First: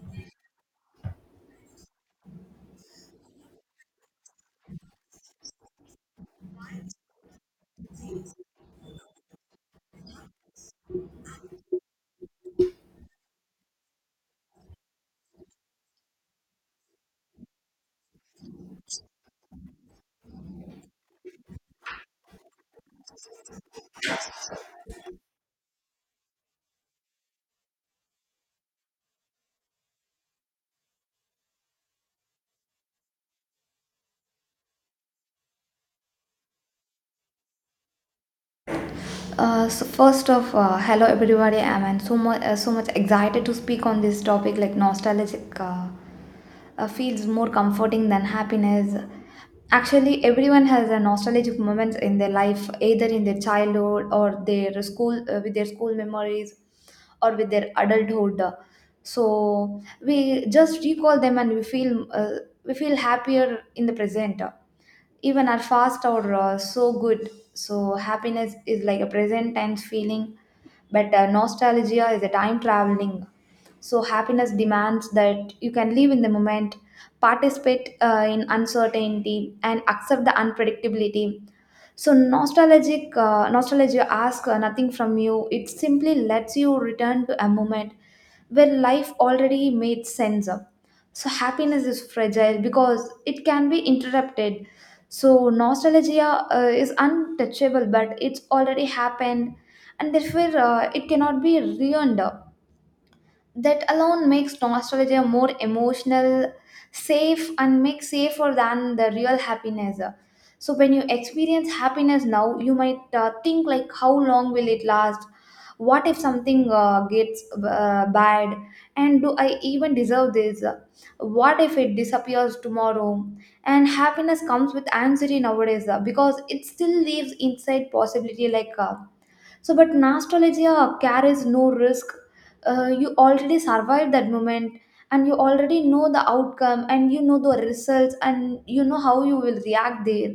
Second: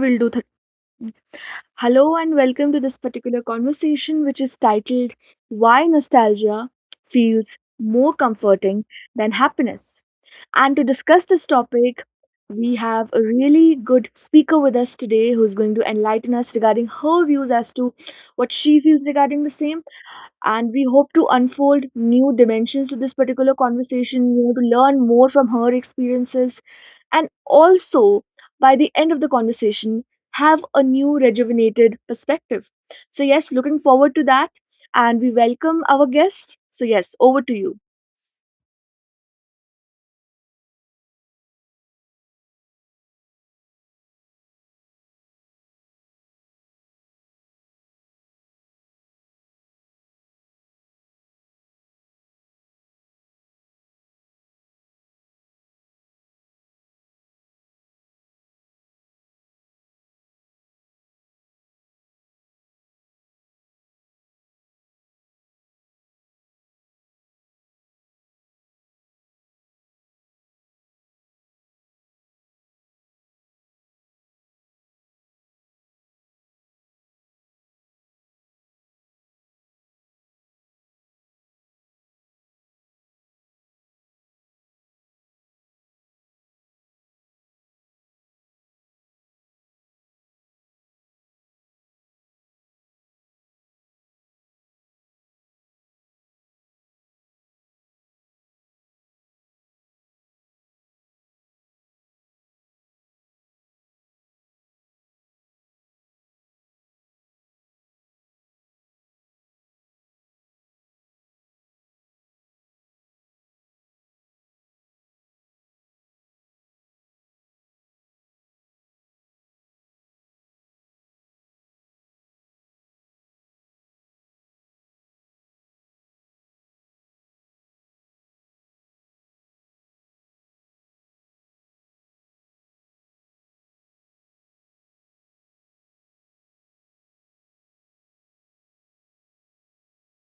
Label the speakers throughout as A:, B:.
A: will do. Th- Hello and welcome to this particular conversation, which is titled Why Nostalgia Feels More Comforting Than Happiness. And to discuss this topic, we have a really good speaker with us today who's going to enlighten us regarding her views as to what she feels regarding the same and we hope to unfold new dimensions to this particular conversation, you know, to learn more from her experiences. And also, by the end of the conversation, have a new rejuvenated perspective. So, yes, looking forward to that. And we welcome our guest. So, yes, over to you.
B: So first of hello everybody, I'm and so much excited to speak on this topic like nostalgic feels more comforting than happiness. Actually, everyone has a nostalgic moments in their life, either in their childhood or their school with their school memories, or with their adulthood. So we just recall them and we feel happier in the present, even are fast or so good. So happiness is like a present times feeling, but nostalgia is a time traveling. So happiness demands that you can live in the moment, participate in uncertainty, and accept the unpredictability. So nostalgic nostalgia asks nothing from you. It simply lets you return to a moment where life already made sense of. So happiness is fragile because it can be interrupted. So nostalgia is untouchable, but it's already happened, and therefore it cannot be ruined. That alone makes nostalgia more emotional safe and makes safer than the real happiness. So when you experience happiness now, you might think like, how long will it last? What if something gets bad? And do I even deserve this? What if it disappears tomorrow? And happiness comes with anxiety nowadays because it still lives inside possibility, but nostalgia carries no risk. You already survived that moment, and you already know the outcome, and you know the results, and you know how you will react there.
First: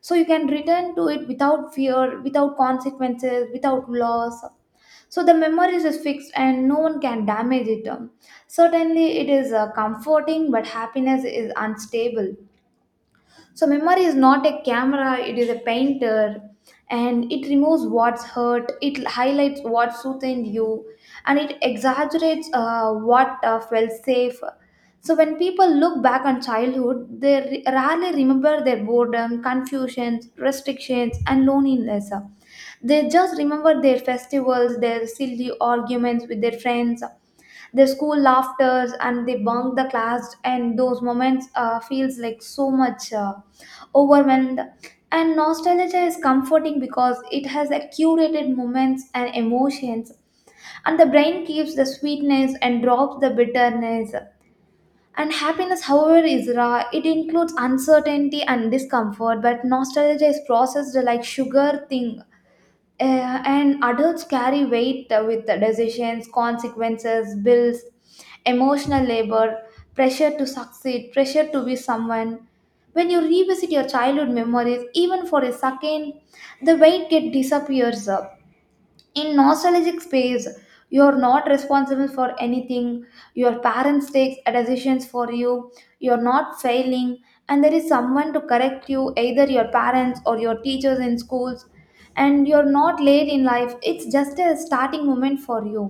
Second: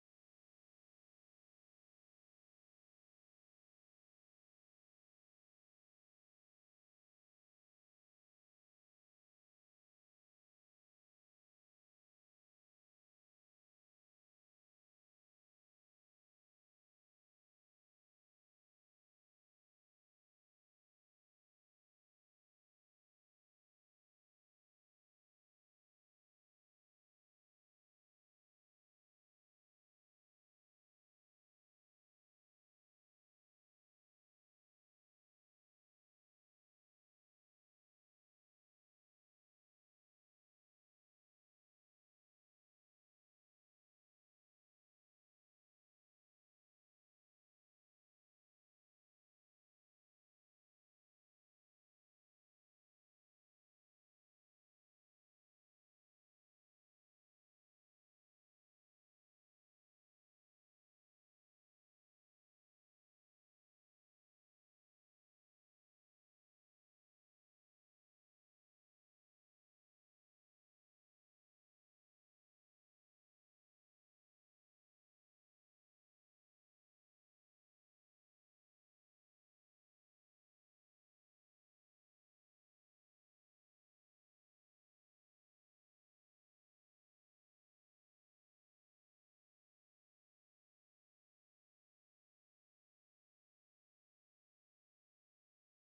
B: So, you can return to it without fear, without consequences, without loss. So, the memories is fixed and no one can damage it. Certainly, it is comforting, but happiness is unstable. So, memory is not a camera, it is a painter, and it removes what's hurt, it highlights what soothed you, and it exaggerates what felt safe. So, when people look back on childhood, they rarely remember their boredom, confusions, restrictions, and loneliness. They just remember their festivals, their silly arguments with their friends, the school laughters and they bunk the class, and those moments feels like so much overwhelmed. And nostalgia is comforting because it has a curated moments and emotions, and the brain keeps the sweetness and drops the bitterness. And happiness, however, is raw, it includes uncertainty and discomfort, but nostalgia is processed like sugar thing. uh, and adults carry weight with the decisions, consequences, bills, emotional labor, pressure to succeed, pressure to be someone. When you revisit your childhood memories, even for a second, the weight get disappears in nostalgic space. You're not responsible for anything, your parents take decisions for you, you're not failing, and there is someone to correct you, either your parents or your teachers in schools. And you're not late in life, it's just a starting moment for you.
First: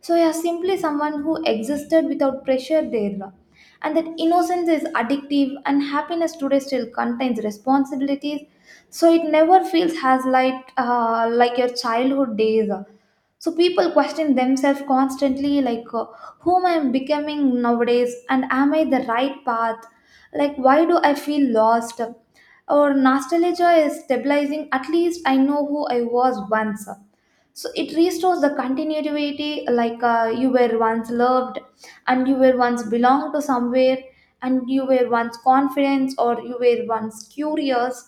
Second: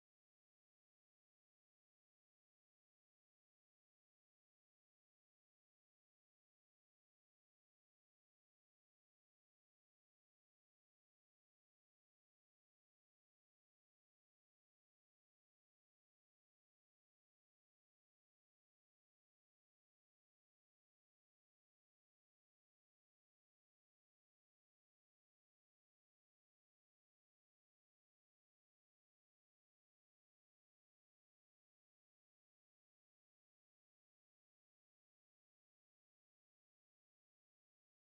B: So you're simply someone who existed without pressure there, and that innocence is addictive. And happiness today still contains responsibilities, so it never feels as like your childhood days. So people question themselves constantly, like whom I am becoming nowadays, and am I the right path, like why do I feel lost? Or nostalgia is stabilizing, at least I know who I was once. So it restores the continuity, like you were once loved, and you were once belonged to somewhere, and you were once confident, or you were once curious,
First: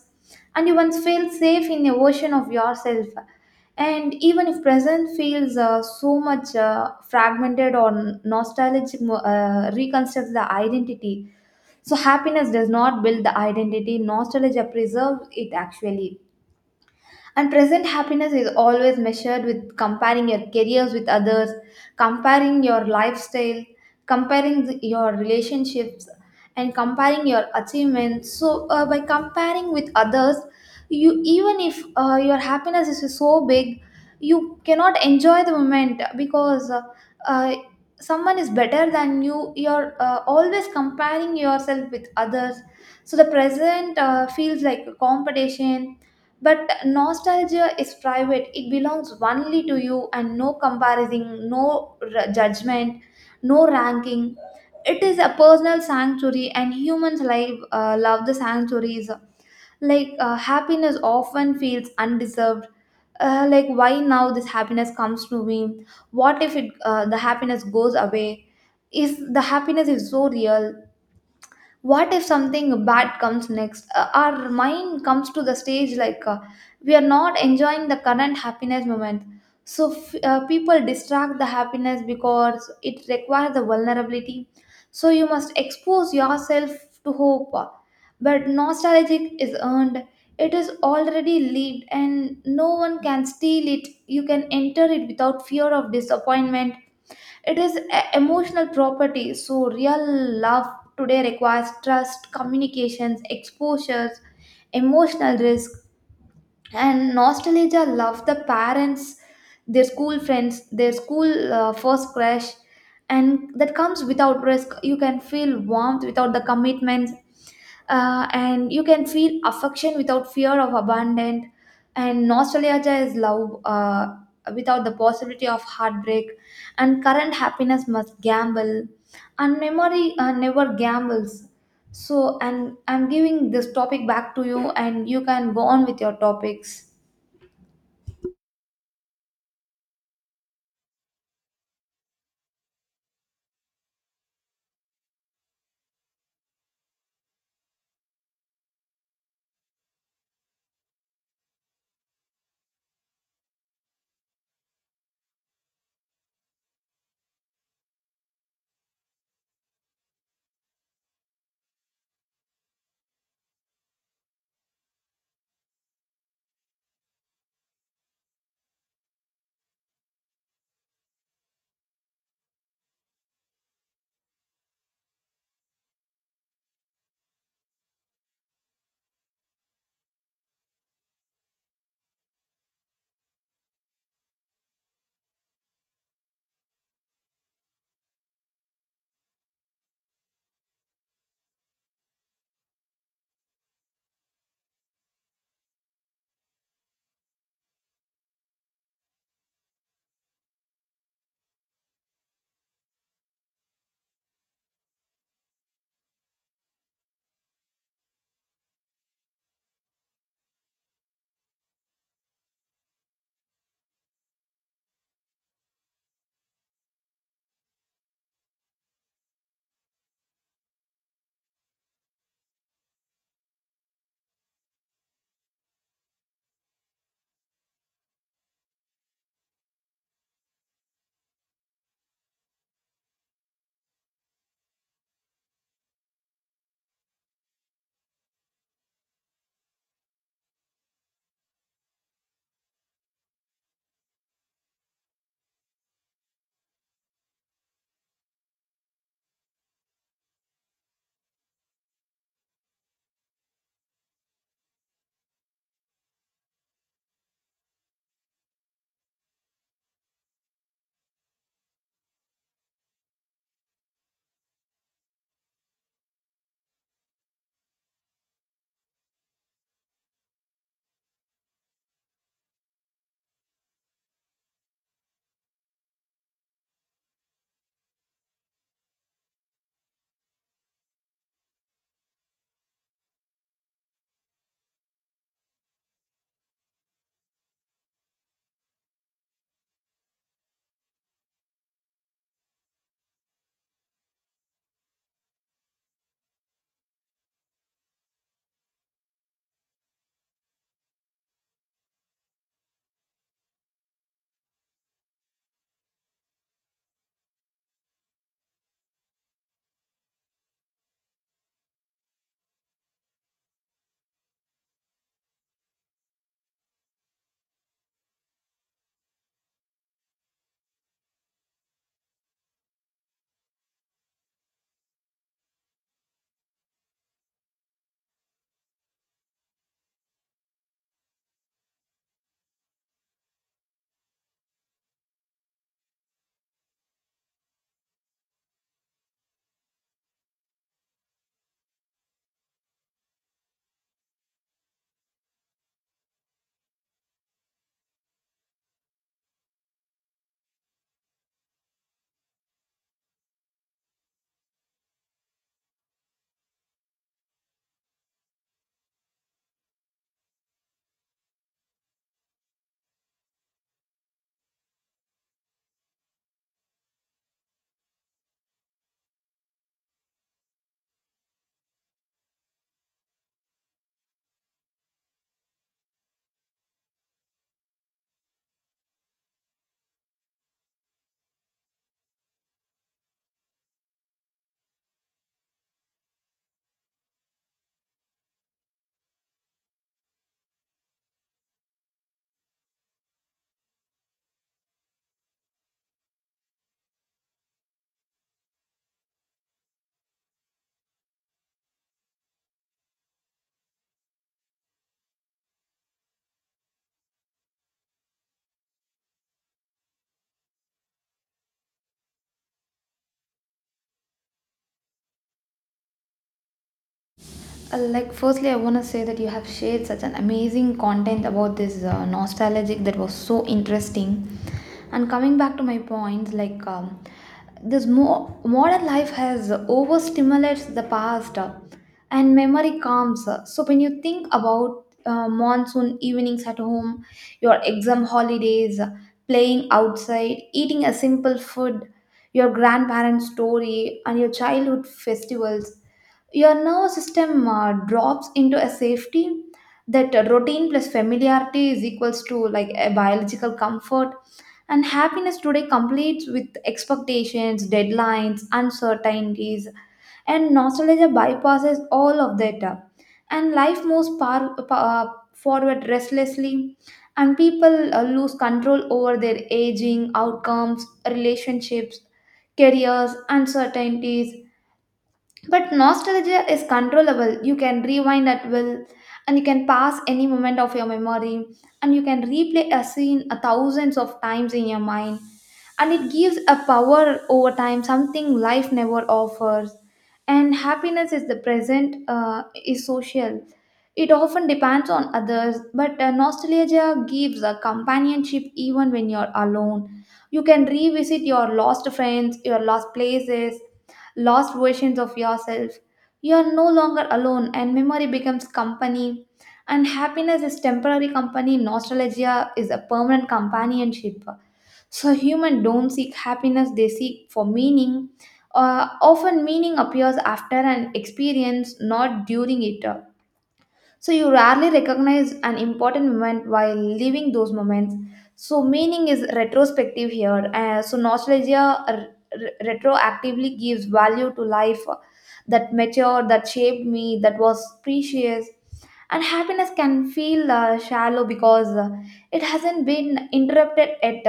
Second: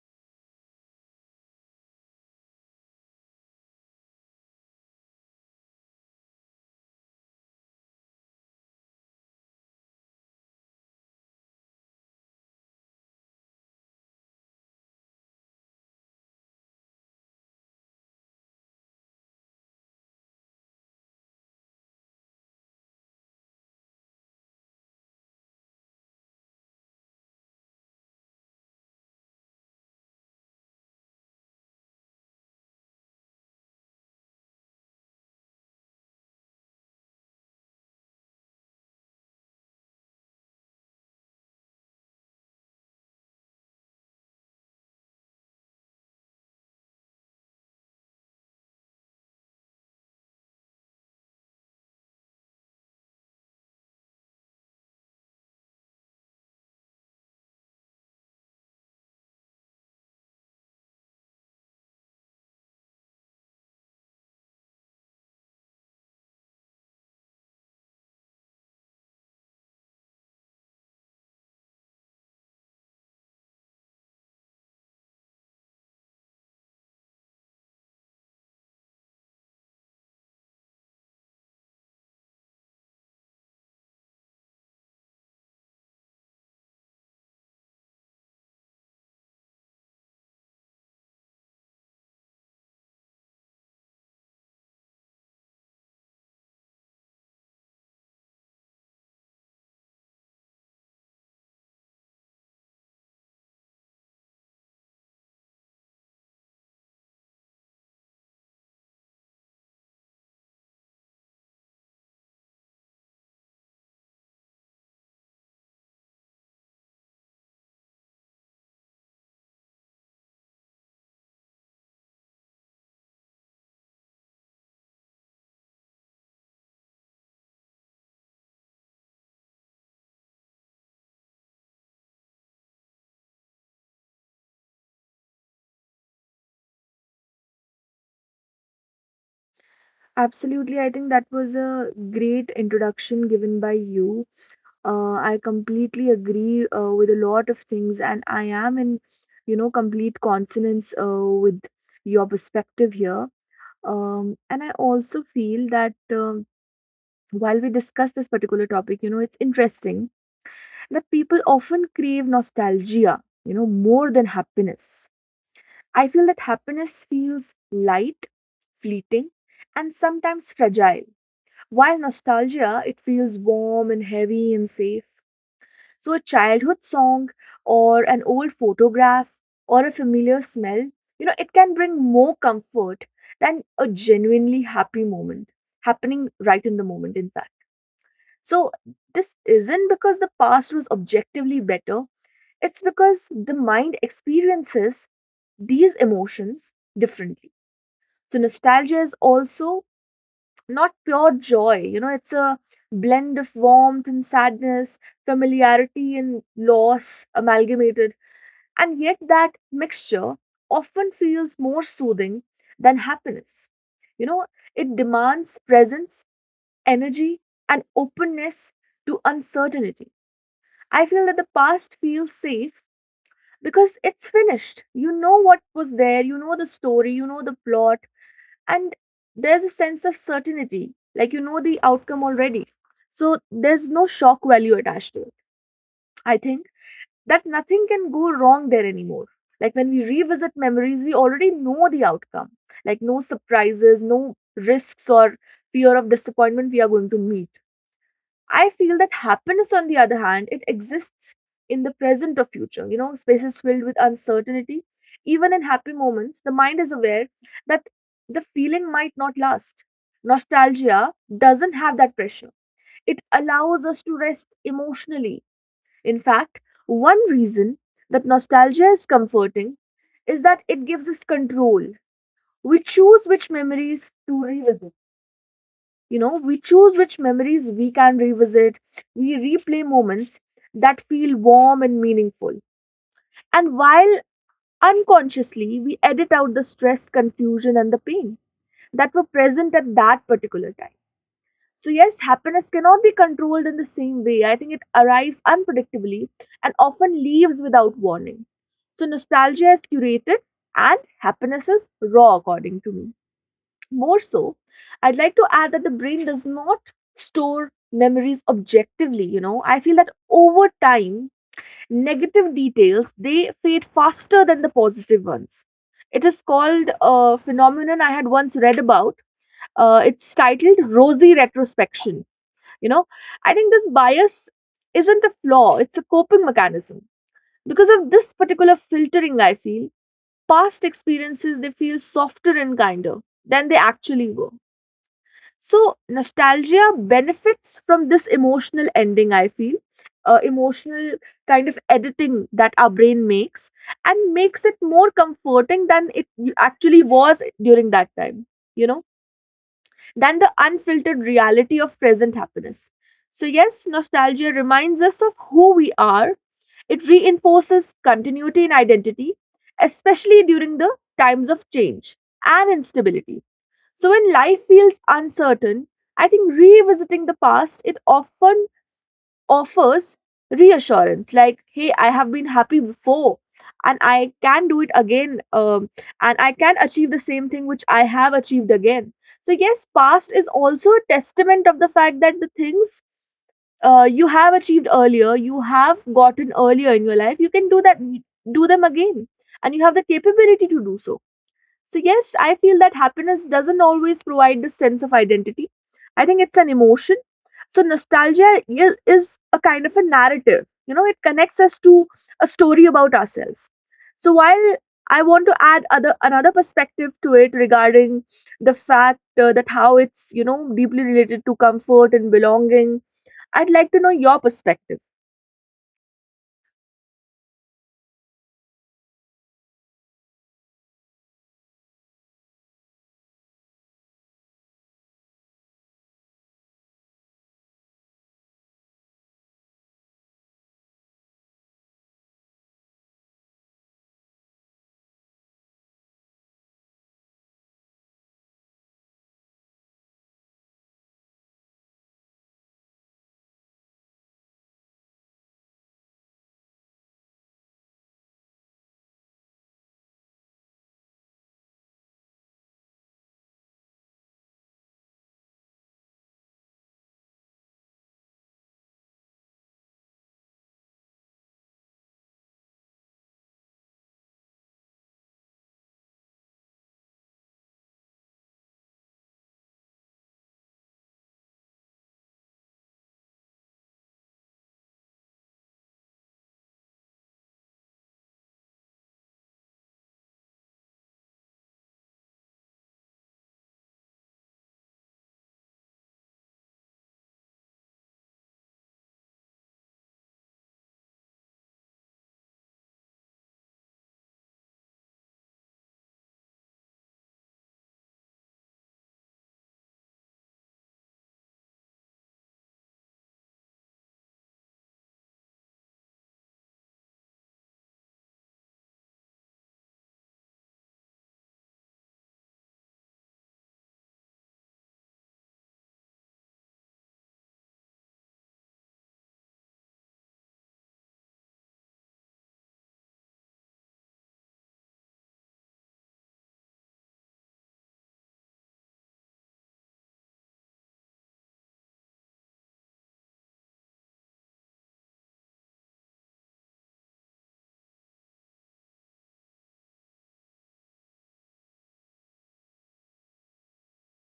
B: and you once felt safe in a version of yourself. And even if present feels so much fragmented, or nostalgic reconstructs the identity. So happiness does not build the identity, nostalgia preserves it actually. And present happiness is always measured with comparing your careers with others, comparing your lifestyle, comparing your relationships, and comparing your achievements. So, by comparing with others, you, even if your happiness is so big, you cannot enjoy the moment because uh, someone is better than you. You're always comparing yourself with others. So the present feels like a competition. But nostalgia is private, it belongs only to you, and no comparison, no judgment, no ranking. It is a personal sanctuary, and humans love the sanctuaries. Like happiness often feels undeserved, like why now this happiness comes to me, what if it the happiness goes away, is the happiness is so real, what if something bad comes next? Our mind comes to the stage, like we are not enjoying the current happiness moment. So people distract the happiness because it requires the vulnerability. So you must expose yourself to hope, but nostalgic is earned. It is already lived and no one can steal it, you can enter it without fear of disappointment. It is a emotional property, so real love today requires trust, communications, exposures, emotional risk. And nostalgia love the parents, their school friends, their school first crush, and that comes without risk. You can feel warmth without the commitments, and you can feel affection without fear of abandon. And nostalgia is love without the possibility of heartbreak. And current happiness must gamble, and memory never gambles. So and I'm giving this topic back to you and you can go on with your topics.
A: Absolutely. I think that was a great introduction given by you. I completely agree with a lot of things and I am in, you know, complete consonance with your perspective here. And I also feel that, while we discuss this particular topic, you know, it's interesting that people often crave nostalgia, you know, more than happiness. I feel that happiness feels light, fleeting, and sometimes fragile, while nostalgia, it feels warm and heavy and safe. So a childhood song or an old photograph or a familiar smell, you know, it can bring more comfort than a genuinely happy moment happening right in the moment, in fact. So this isn't because the past was objectively better, it's because the mind experiences these emotions differently. So nostalgia is also not pure joy, you know, it's a blend of warmth and sadness, familiarity and loss amalgamated, and yet that mixture often feels more soothing than happiness. You know, it demands presence, energy, and openness to uncertainty. I feel that the past feels safe because it's finished. You know what was there, you know the story, you know the plot, and there's a sense of certainty. Like, you know the outcome already. So there's no shock value attached to it. I think that nothing can go wrong there anymore. Like, when we revisit memories, we already know the outcome. Like, no surprises, no risks or fear of disappointment we are going to meet. I feel that happiness, on the other hand, it exists in the present or future. You know, spaces filled with uncertainty. Even in happy moments, the mind is aware that the feeling might not last. Nostalgia doesn't have that pressure. It allows us to rest emotionally. In fact, one reason that nostalgia is comforting is that it gives us control. We choose which memories to revisit. You know, we choose which memories we can revisit. We replay moments that feel warm and meaningful. And while unconsciously, we edit out the stress, confusion, and the pain that were present at that particular time. So, yes, happiness cannot be controlled in the same way. I think it arrives unpredictably and often leaves without warning. So nostalgia is curated and happiness is raw, according to me. More so, I'd like to add that the brain does not store memories objectively. You know, I feel that over time, negative details, they fade faster than the positive ones. It is called a phenomenon I had once read about. It's titled rosy retrospection, you know. I think this bias isn't a flaw, it's a coping mechanism. Because of this particular filtering, I feel past experiences, they feel softer and kinder than they actually were. So nostalgia benefits from this emotional ending, I feel, emotional kind of editing that our brain makes, and makes it more comforting than it actually was during that time, you know, than the unfiltered reality of present happiness. So, yes, nostalgia reminds us of who we are. It reinforces continuity in identity, especially during the times of change and instability. So when life feels uncertain, I think revisiting the past, it often offers reassurance like, hey, I have been happy before and I can do it again. And I can achieve the same thing which I have achieved again. So, yes, past is also a testament of the fact that the things you have achieved earlier, you have gotten earlier in your life, you can do that, do them again, and you have the capability to do so. So, yes, I feel that happiness doesn't always provide the sense of identity. I think it's an emotion. So nostalgia is a kind of a narrative. You know, it connects us to a story about ourselves. So, while I want to add other another perspective to it regarding the fact that how it's, you know, deeply related to comfort and belonging, I'd like to know your perspective.
B: Like, firstly, I want to say that you have shared such an amazing content about this nostalgic, that was so interesting. And coming back to my point, like, this modern life has overstimulates the past, and memory comes, so when you think about monsoon evenings at home, your exam holidays, playing outside, eating a simple food, your grandparents story and your childhood festivals, your nervous system drops into a safety, that routine plus familiarity is equals to like a biological comfort. And happiness today completes with expectations, deadlines, uncertainties. And nostalgia bypasses all of that, and life moves forward restlessly. And people lose control over their aging, outcomes, relationships, careers, uncertainties. But nostalgia is controllable. You can rewind at will, and you can pass any moment of your memory, and you can replay a scene a thousands of times in your mind, and it gives a power over time, something life never offers. And happiness is the present, is social, it often depends on others, but nostalgia gives a companionship even when you're alone. You can revisit your lost friends, your lost places, lost versions of yourself, you are no longer alone, and memory becomes company. And happiness is temporary company, nostalgia is a permanent companionship. So humans don't seek happiness, they seek for meaning. Often meaning appears after an experience, not during it. So you rarely recognize an important moment while living those moments. So meaning is retrospective here. So nostalgia retroactively gives value to life that matured, that shaped me, that was precious. And happiness can feel shallow because it hasn't been interrupted yet.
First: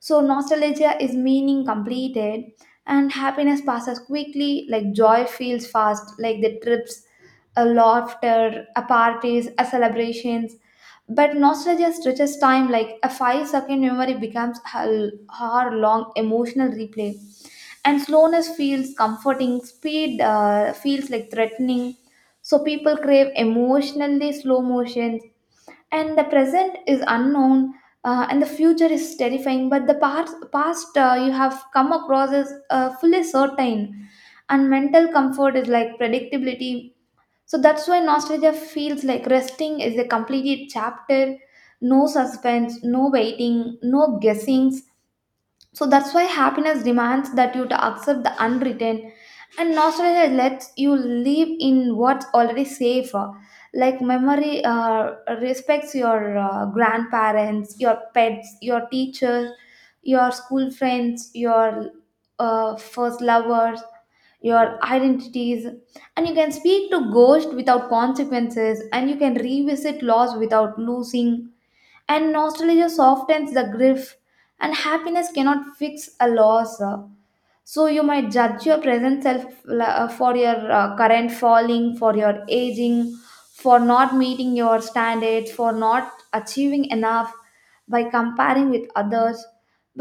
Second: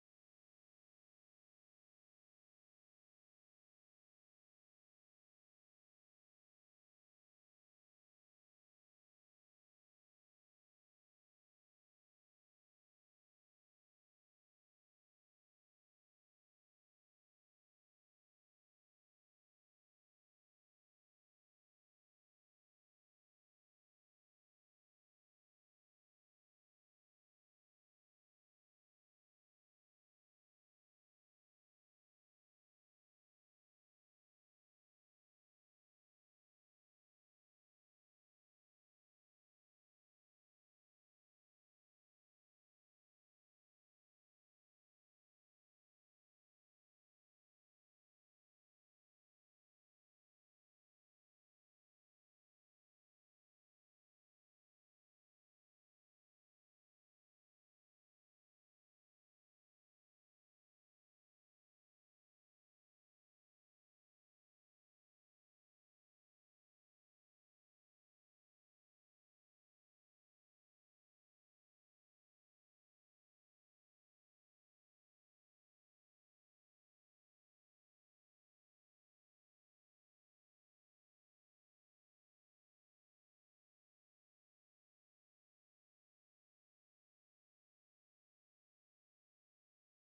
B: So nostalgia is meaning completed. And happiness passes quickly, like joy feels fast, like the trips, a laughter, a parties, a celebrations. But nostalgia stretches time, like a 5-second memory becomes a hour long emotional replay. And slowness feels comforting, speed feels like threatening. So people crave emotionally slow motions. And the present is unknown, and the future is terrifying, but the past you have come across is fully certain. And mental comfort is like predictability. So that's why nostalgia feels like resting is a completed chapter, no suspense, no waiting, no guessings. So that's why happiness demands that you to accept the unwritten, and nostalgia lets you live in what's already safe. Like memory respects your grandparents, your pets, your teachers, your school friends, your first lovers, your identities, and you can speak to ghosts without consequences, and you can revisit loss without losing. And nostalgia softens the grief, and happiness cannot fix a loss. So you might judge your present self for your current falling, for your aging, for not meeting your standards, for not achieving enough, by comparing with others.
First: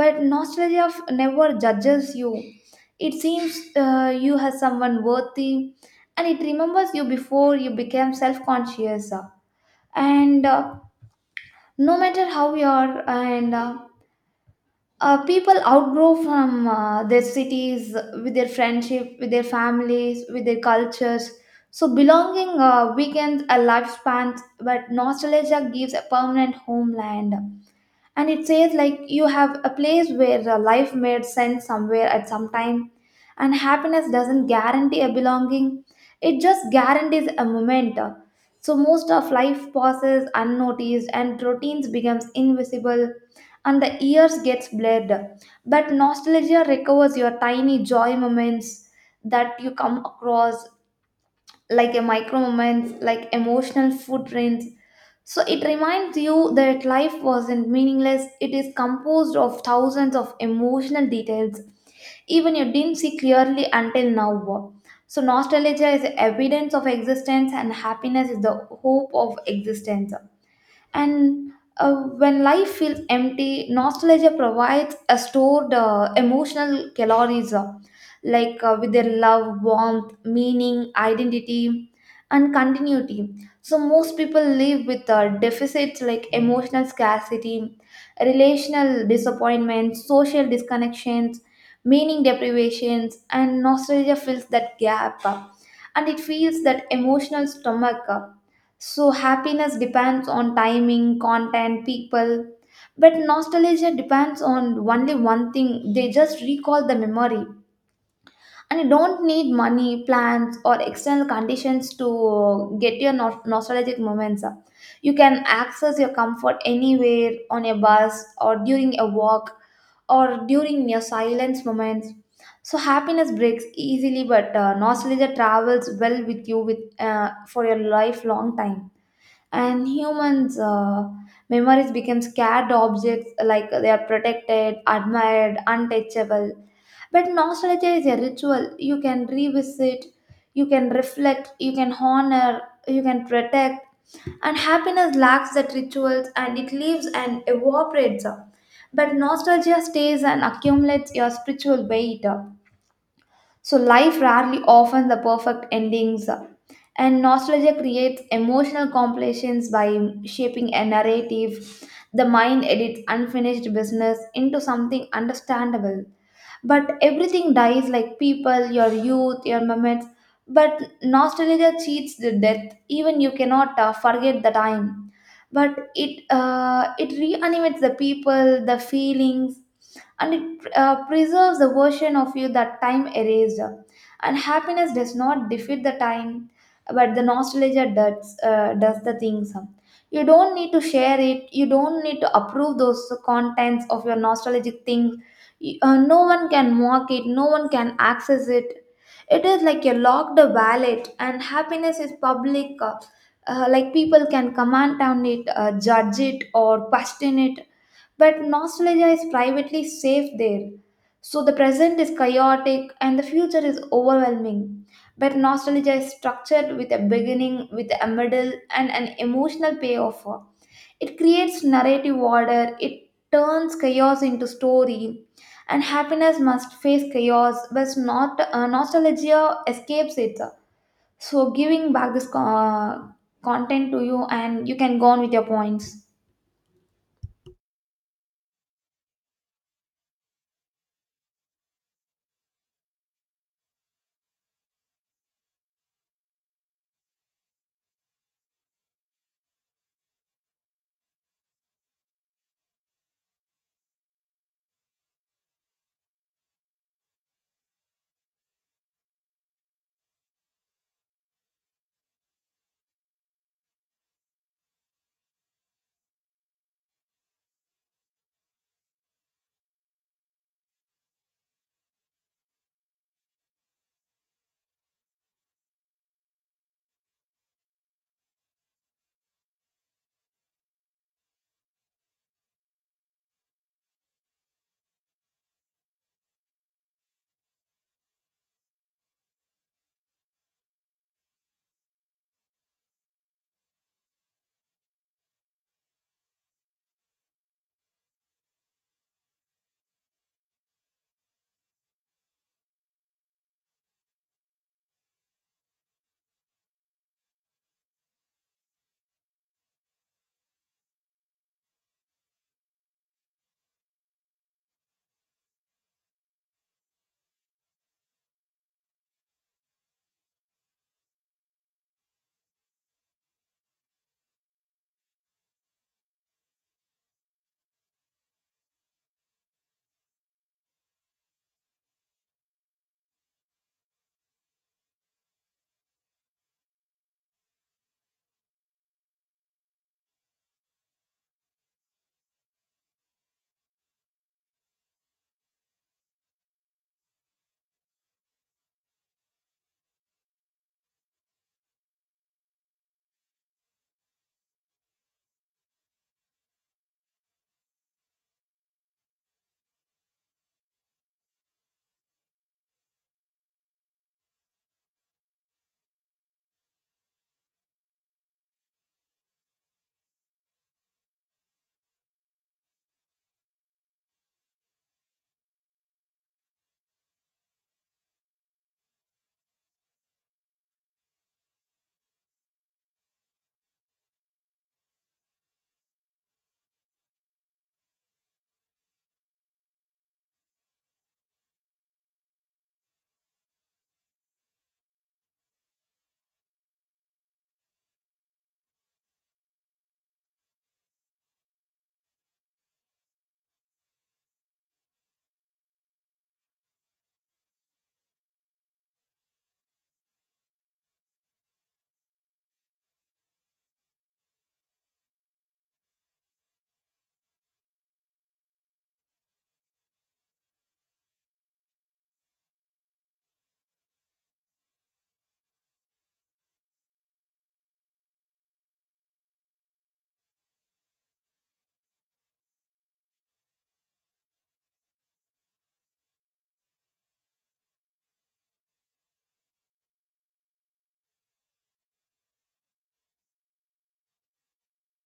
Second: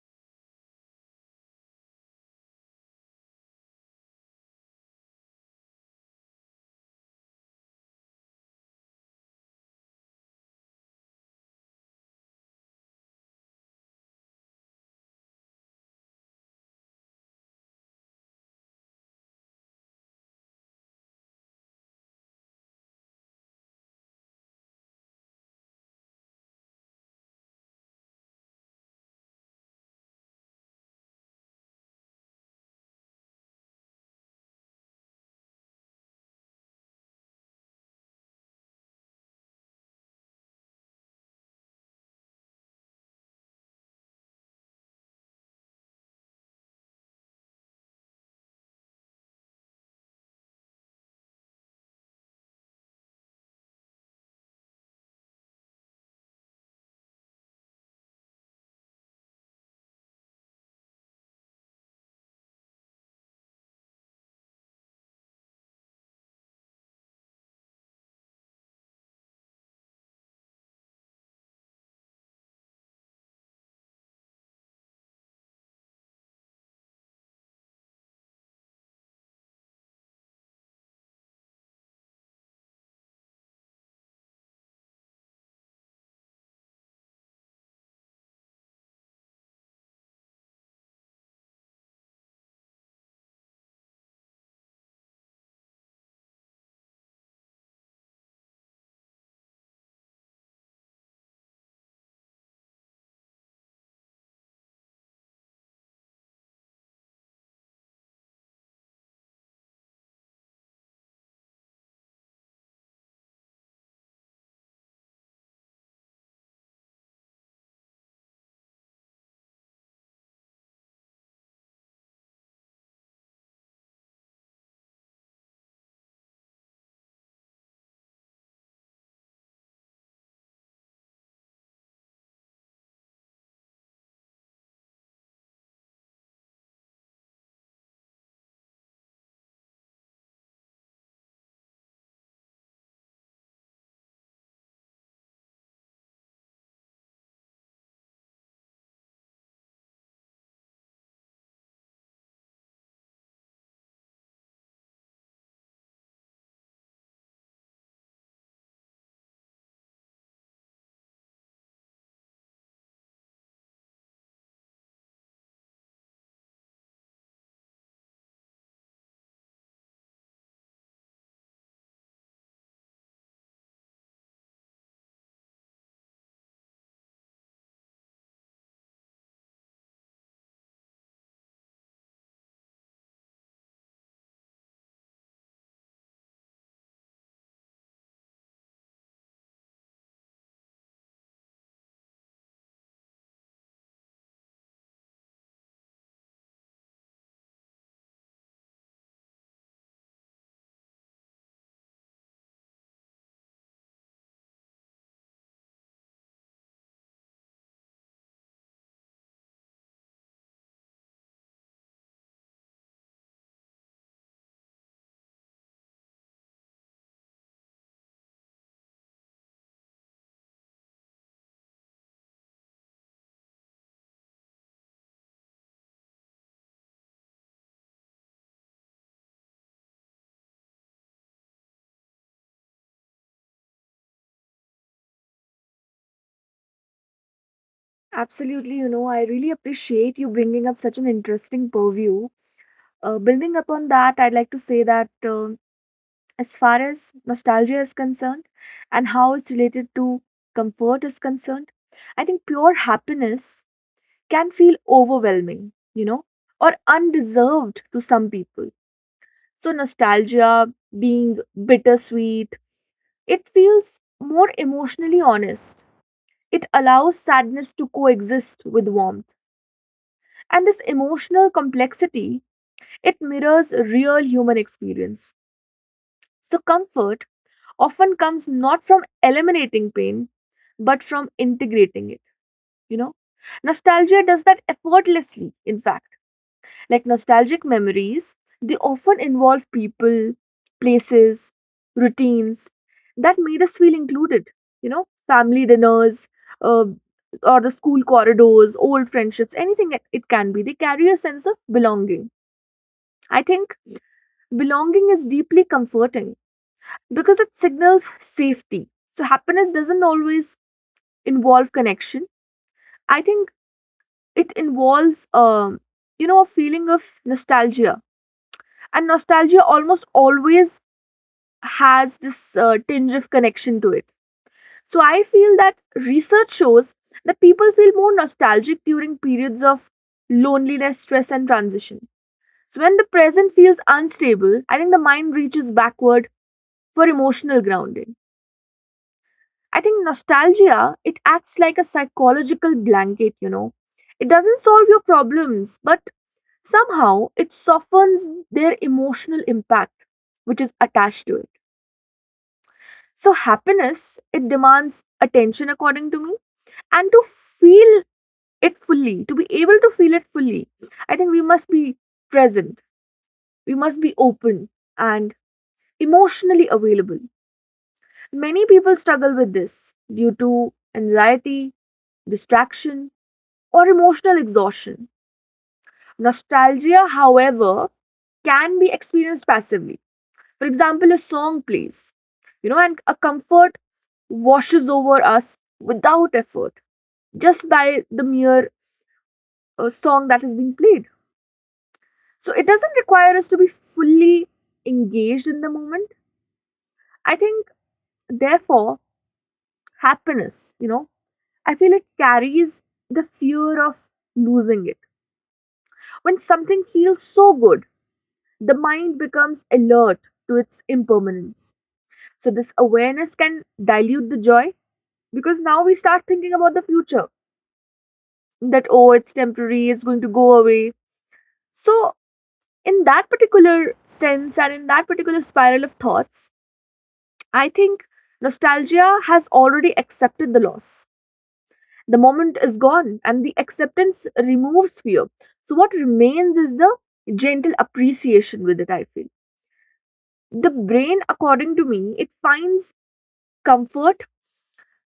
B: But nostalgia never judges you, it seems you has someone worthy, and it remembers you before you became self-conscious. And no matter how you are, and people outgrow from their cities, with their friendship, with their families, with their cultures. So belonging weakens a lifespan, but nostalgia gives a permanent homeland. And it says like, you have a place where life made sense somewhere at some time. And happiness doesn't guarantee a belonging, it just guarantees a moment. So most of life passes unnoticed, and routines becomes invisible, and the years gets blurred. But nostalgia recovers your tiny joy moments that you come across, like a micro moments, like emotional footprints. So it reminds you that life wasn't meaningless. It is composed of thousands of emotional details, even you didn't see clearly until now. So nostalgia is evidence of existence, and happiness is the hope of existence and uh, when life feels empty nostalgia provides a stored emotional calories like with their love warmth meaning identity and continuity. So most people live with deficits like emotional scarcity, relational disappointments, social disconnections, meaning deprivations, and nostalgia fills that gap, and it feels that emotional stomach. So happiness depends on timing, content, people. But nostalgia depends on only one thing. They just recall the memory. And you don't need money, plans, or external conditions to get your nostalgic moments up. You can access your comfort anywhere, on a bus or during a walk or during your silence moments. So happiness breaks easily, but nostalgia travels well with you, with for your lifelong time. And humans, memories become scarred objects, like they are protected, admired, untouchable, but nostalgia is a ritual. You can revisit, you can reflect, you can honor, you can protect. And happiness lacks that rituals, and it leaves and evaporates, but nostalgia stays and accumulates your spiritual weight. So life rarely offers the perfect endings, and nostalgia creates emotional completions by shaping a narrative. The mind edits unfinished business into something understandable. But everything dies, like people, your youth, your moments. But nostalgia cheats the death. Even you cannot forget the time. But it reanimates the people, the feelings, and it preserves the version of you that time erased. And happiness does not defeat the time, but the nostalgia does the things. You don't need to share it, you don't need to approve those contents of your nostalgic things. No one can mock it, no one can access it. It is like a locked wallet, and happiness is public. Like people can comment on it, judge it, or question it, but nostalgia is privately safe there. So the present is chaotic and the future is overwhelming. But nostalgia is structured, with a beginning, with a middle, and an emotional payoff. It creates narrative order, it turns chaos into story, and happiness must face chaos, but not nostalgia escapes it. So, giving back this content to you, and you can go on with your points.
A: Absolutely, you know, I really appreciate you bringing up such an interesting purview. Building upon that, I'd like to say that, as far as nostalgia is concerned and how it's related to comfort is concerned, I think pure happiness can feel overwhelming, you know, or undeserved to some people. So nostalgia being bittersweet, it feels more emotionally honest. It allows sadness to coexist with warmth. And this emotional complexity, it mirrors real human experience. So comfort often comes not from eliminating pain, but from integrating it, you know. Nostalgia does that effortlessly, in fact. Like nostalgic memories, they often involve people, places, routines that made us feel included. You know, family dinners, uh, or the school corridors, old friendships, anything it can be. They carry a sense of belonging. I think belonging is deeply comforting because it signals safety. So happiness doesn't always involve connection. I think it involves, you know, a feeling of nostalgia. And nostalgia almost always has this tinge of connection to it. So I feel that research shows that people feel more nostalgic during periods of loneliness, stress, and transition. So when the present feels unstable, I think the mind reaches backward for emotional grounding. I think nostalgia, it acts like a psychological blanket, you know. It doesn't solve your problems, but somehow it softens their emotional impact which is attached to it. So happiness, it demands attention, according to me, and to feel it fully, to be able to feel it fully, I think we must be present. We must be open and emotionally available. Many people struggle with this due to anxiety, distraction, or emotional exhaustion. Nostalgia, however, can be experienced passively. For example, a song plays, you know, and a comfort washes over us without effort just by the mere song that is being played. So it doesn't require us to be fully engaged in the moment. I think, therefore, happiness, you know, I feel it carries the fear of losing it. When something feels so good, the mind becomes alert to its impermanence. So this awareness can dilute the joy because now we start thinking about the future that, oh, it's temporary, it's going to go away. So in that particular sense and in that particular spiral of thoughts, I think nostalgia has already accepted the loss. The moment is gone and the acceptance removes fear. So what remains is the gentle appreciation with it, I feel. The brain, according to me, it finds comfort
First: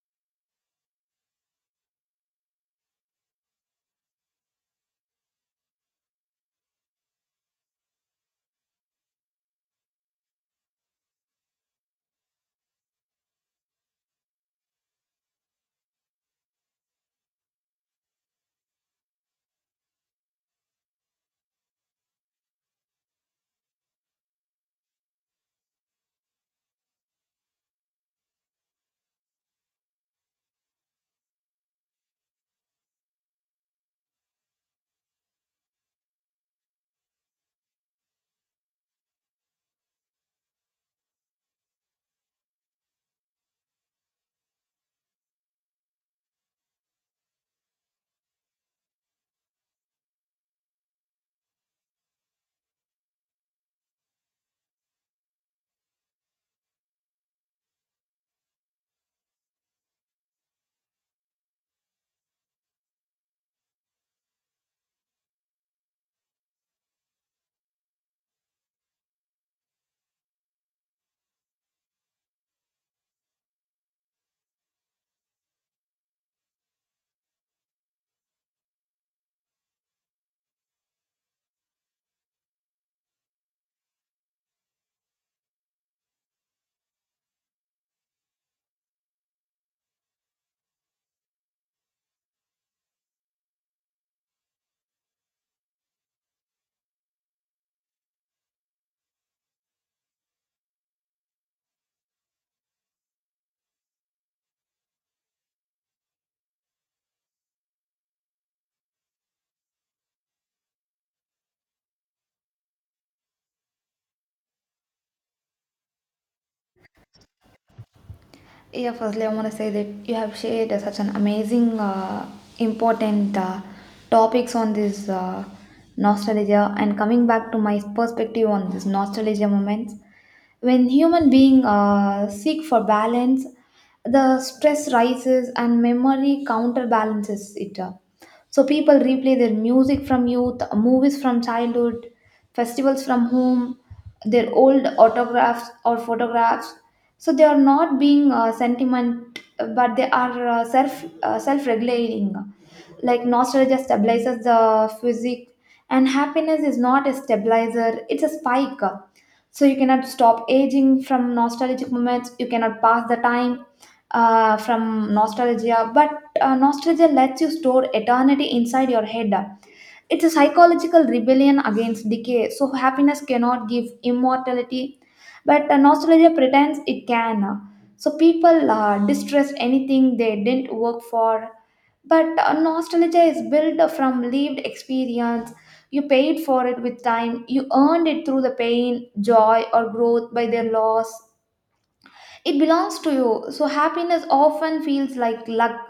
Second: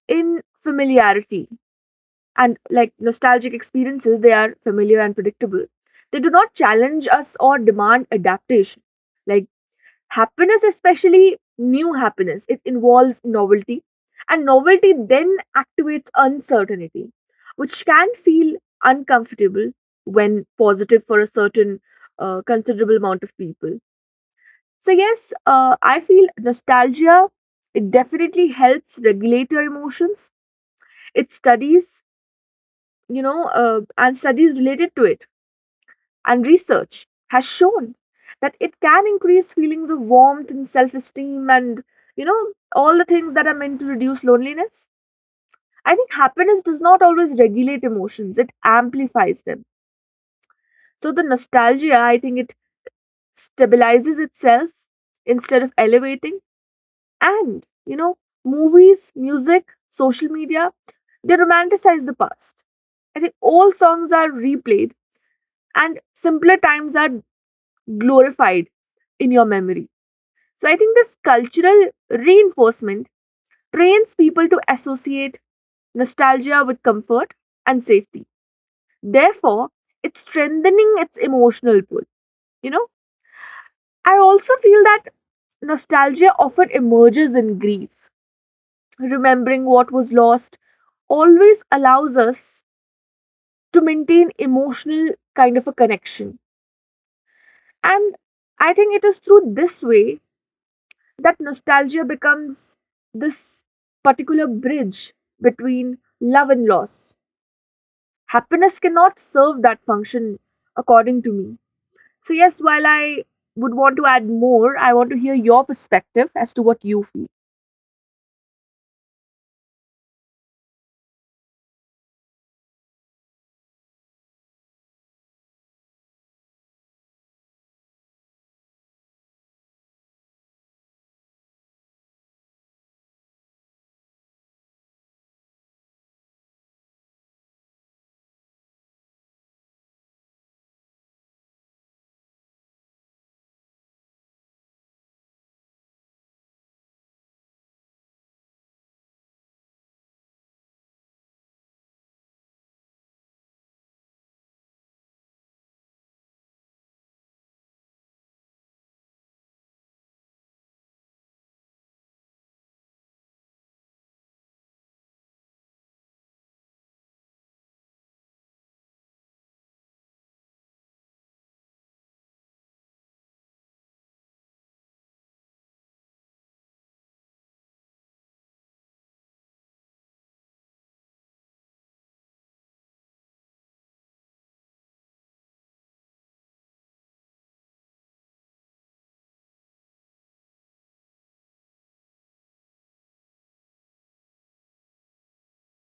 A: in familiarity, and like nostalgic experiences, they are familiar and predictable. They do not challenge us or demand adaptation. Like, happiness, especially new happiness, it involves novelty, and novelty then activates uncertainty, which can feel uncomfortable when positive for a certain considerable amount of people. So, yes, I feel nostalgia, it definitely helps regulate your emotions. It studies, you know, and studies related to it, and research has shown that it can increase feelings of warmth and self esteem and, you know, all the things that are meant to reduce loneliness. I think happiness does not always regulate emotions, it amplifies them. So the nostalgia, I think it stabilizes itself instead of elevating. And, you know, movies, music, social media, they romanticize the past. I think old songs are replayed and simpler times are glorified in your memory. So I think this cultural reinforcement trains people to associate nostalgia with comfort and safety. Therefore, it's strengthening its emotional pull. You know, I also feel that nostalgia often emerges in grief. Remembering what was lost always allows us to maintain emotional kind of a connection. And I think it is through this way that nostalgia becomes this particular bridge between love and loss. Happiness cannot serve that function, according to me. So, yes, while I would want to add more, I want to hear your perspective as to what you feel.
B: Yeah, firstly, I want to say that you have shared such an amazing, important topics on this nostalgia. And coming back to my perspective on this nostalgia moments, when human being seek for balance, the stress rises and memory counterbalances it. So people replay their music from youth, movies from childhood, festivals from home, their old autographs or photographs. So they are not being sentiment, but they are self regulating. Like nostalgia stabilizes the physique, and happiness is not a stabilizer; it's a spike. So you cannot stop aging from nostalgic moments. You cannot pass the time from nostalgia, but nostalgia lets you store eternity inside your head. It's a psychological rebellion against decay, so happiness cannot give immortality, but nostalgia pretends it can. So people distress anything they didn't work for, but nostalgia is built from lived experience. You paid for it with time, you earned it through the pain, joy, or growth. By their loss it belongs to you. So happiness often feels like luck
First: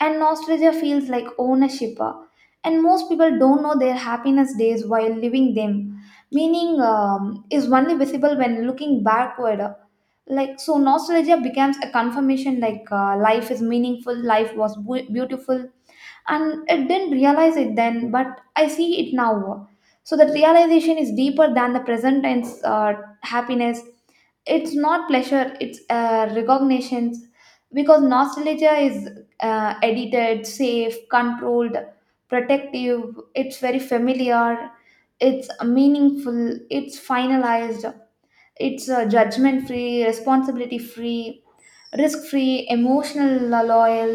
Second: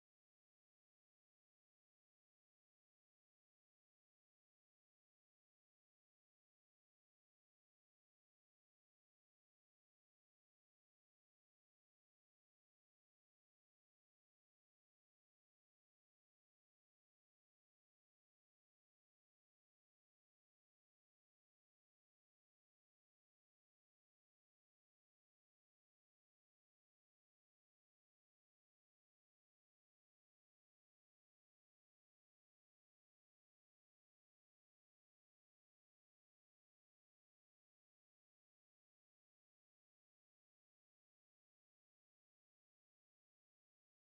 B: and nostalgia feels like ownership. And most people don't know their happiness days while living them. Meaning is only visible when looking backward. Like so nostalgia becomes a confirmation, like life is meaningful, life was beautiful, and I didn't realize it then, but I see it now. So that realization is deeper than the present tense happiness. It's not pleasure; it's recognitions, because nostalgia is edited, safe, controlled, protective. It's very familiar. It's meaningful. It's finalized, it's judgment free, responsibility free, risk free, emotional, loyal.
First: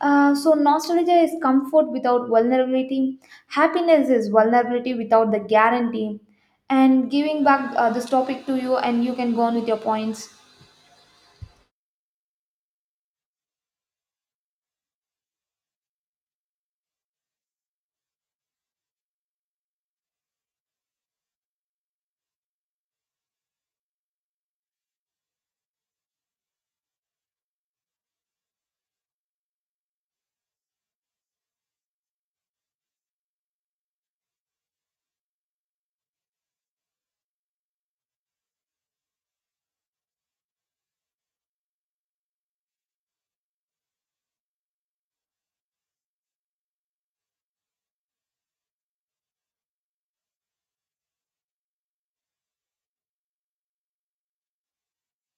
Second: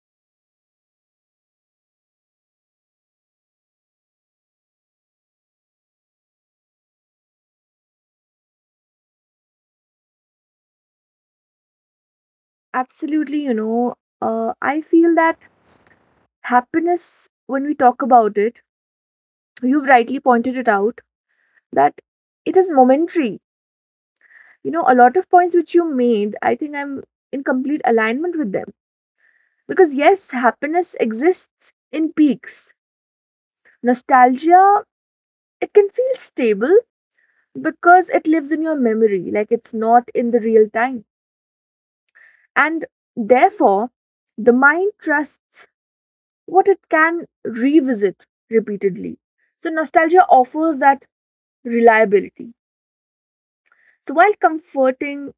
B: So nostalgia is comfort without vulnerability, happiness is vulnerability without the guarantee. And giving back this topic to you, and you can go on with your points.
A: Absolutely, you know, I feel that happiness, when we talk about it, you've rightly pointed it out that it is momentary. You know, a lot of points which you made, I think I'm in complete alignment with them. Because, yes, happiness exists in peaks. Nostalgia, it can feel stable because it lives in your memory, like, it's not in the real time. And therefore, the mind trusts what it can revisit repeatedly. So nostalgia offers that reliability. So, while comforting,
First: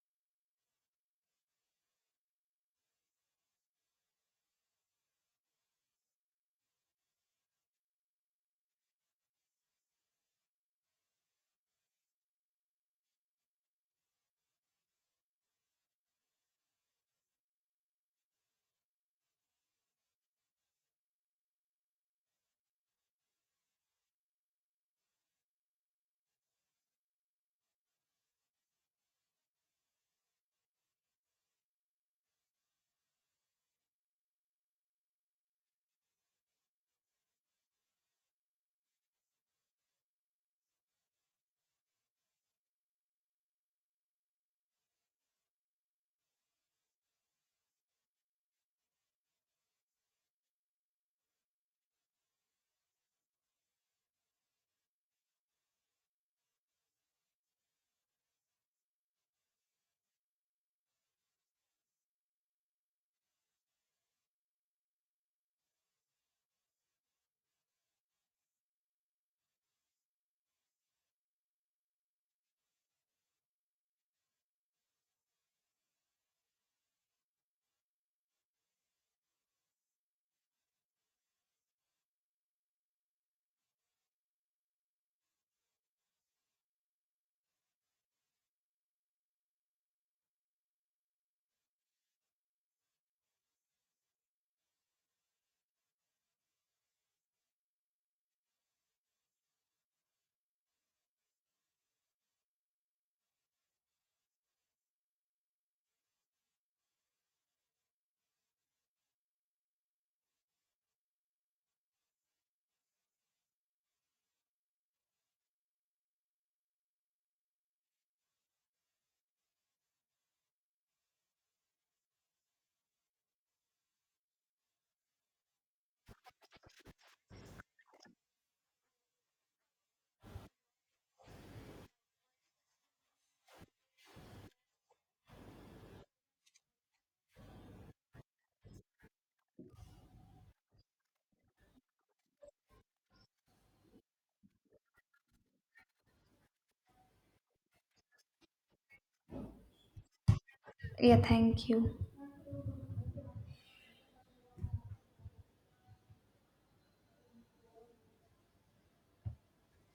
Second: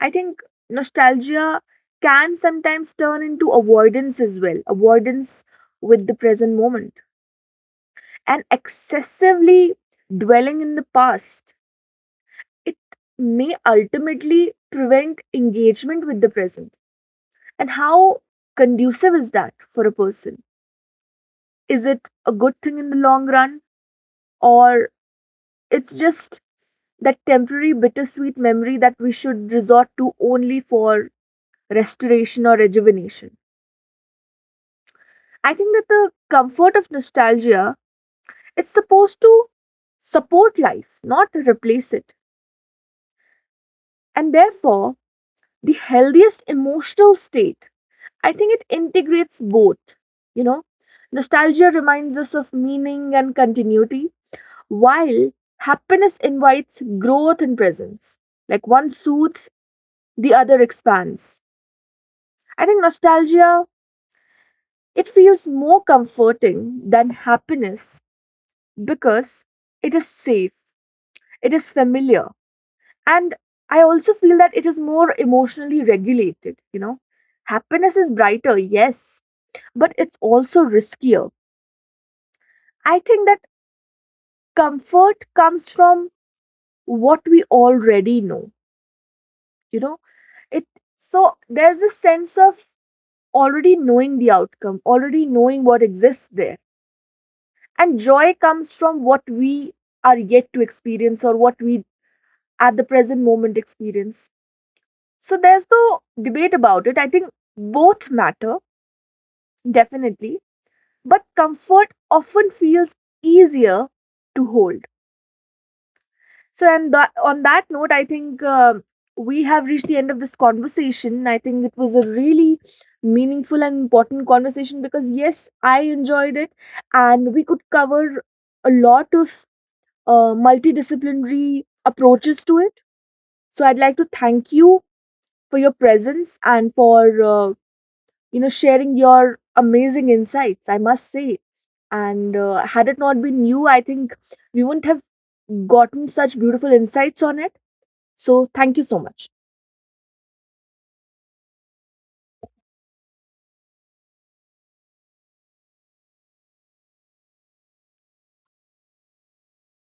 A: I think nostalgia can sometimes turn into avoidance as well, avoidance with the present moment, and excessively dwelling in the past, it may ultimately prevent engagement with the present. And how conducive is that for a person? Is it a good thing in the long run, or it's just that temporary bittersweet memory that we should resort to only for restoration or rejuvenation? I think that the comfort of nostalgia, it's supposed to support life, not replace it. And therefore, the healthiest emotional state, I think it integrates both, you know. Nostalgia reminds us of meaning and continuity, while happiness invites growth and presence. Like, one soothes, the other expands. I think nostalgia, it feels more comforting than happiness because it is safe, it is familiar, and I also feel that it is more emotionally regulated, you know. Happiness is brighter, yes, but it's also riskier. I think that comfort comes from what we already know. You know, it so there's this sense of already knowing the outcome, already knowing what exists there. And joy comes from what we are yet to experience or what we at the present moment experience. So there's no debate about it. I think both matter, definitely. But comfort often feels easier to hold. So, and that, on that note, I think we have reached the end of this conversation. I think it was a really meaningful and important conversation because, yes, I enjoyed it, and we could cover a lot of multidisciplinary approaches to it. So I'd like to thank you for your presence and for, uh, you know, sharing your amazing insights. I must say, and had it not been you, I think we wouldn't have gotten such beautiful insights on it. So, thank you so much.
B: Yeah, thank you.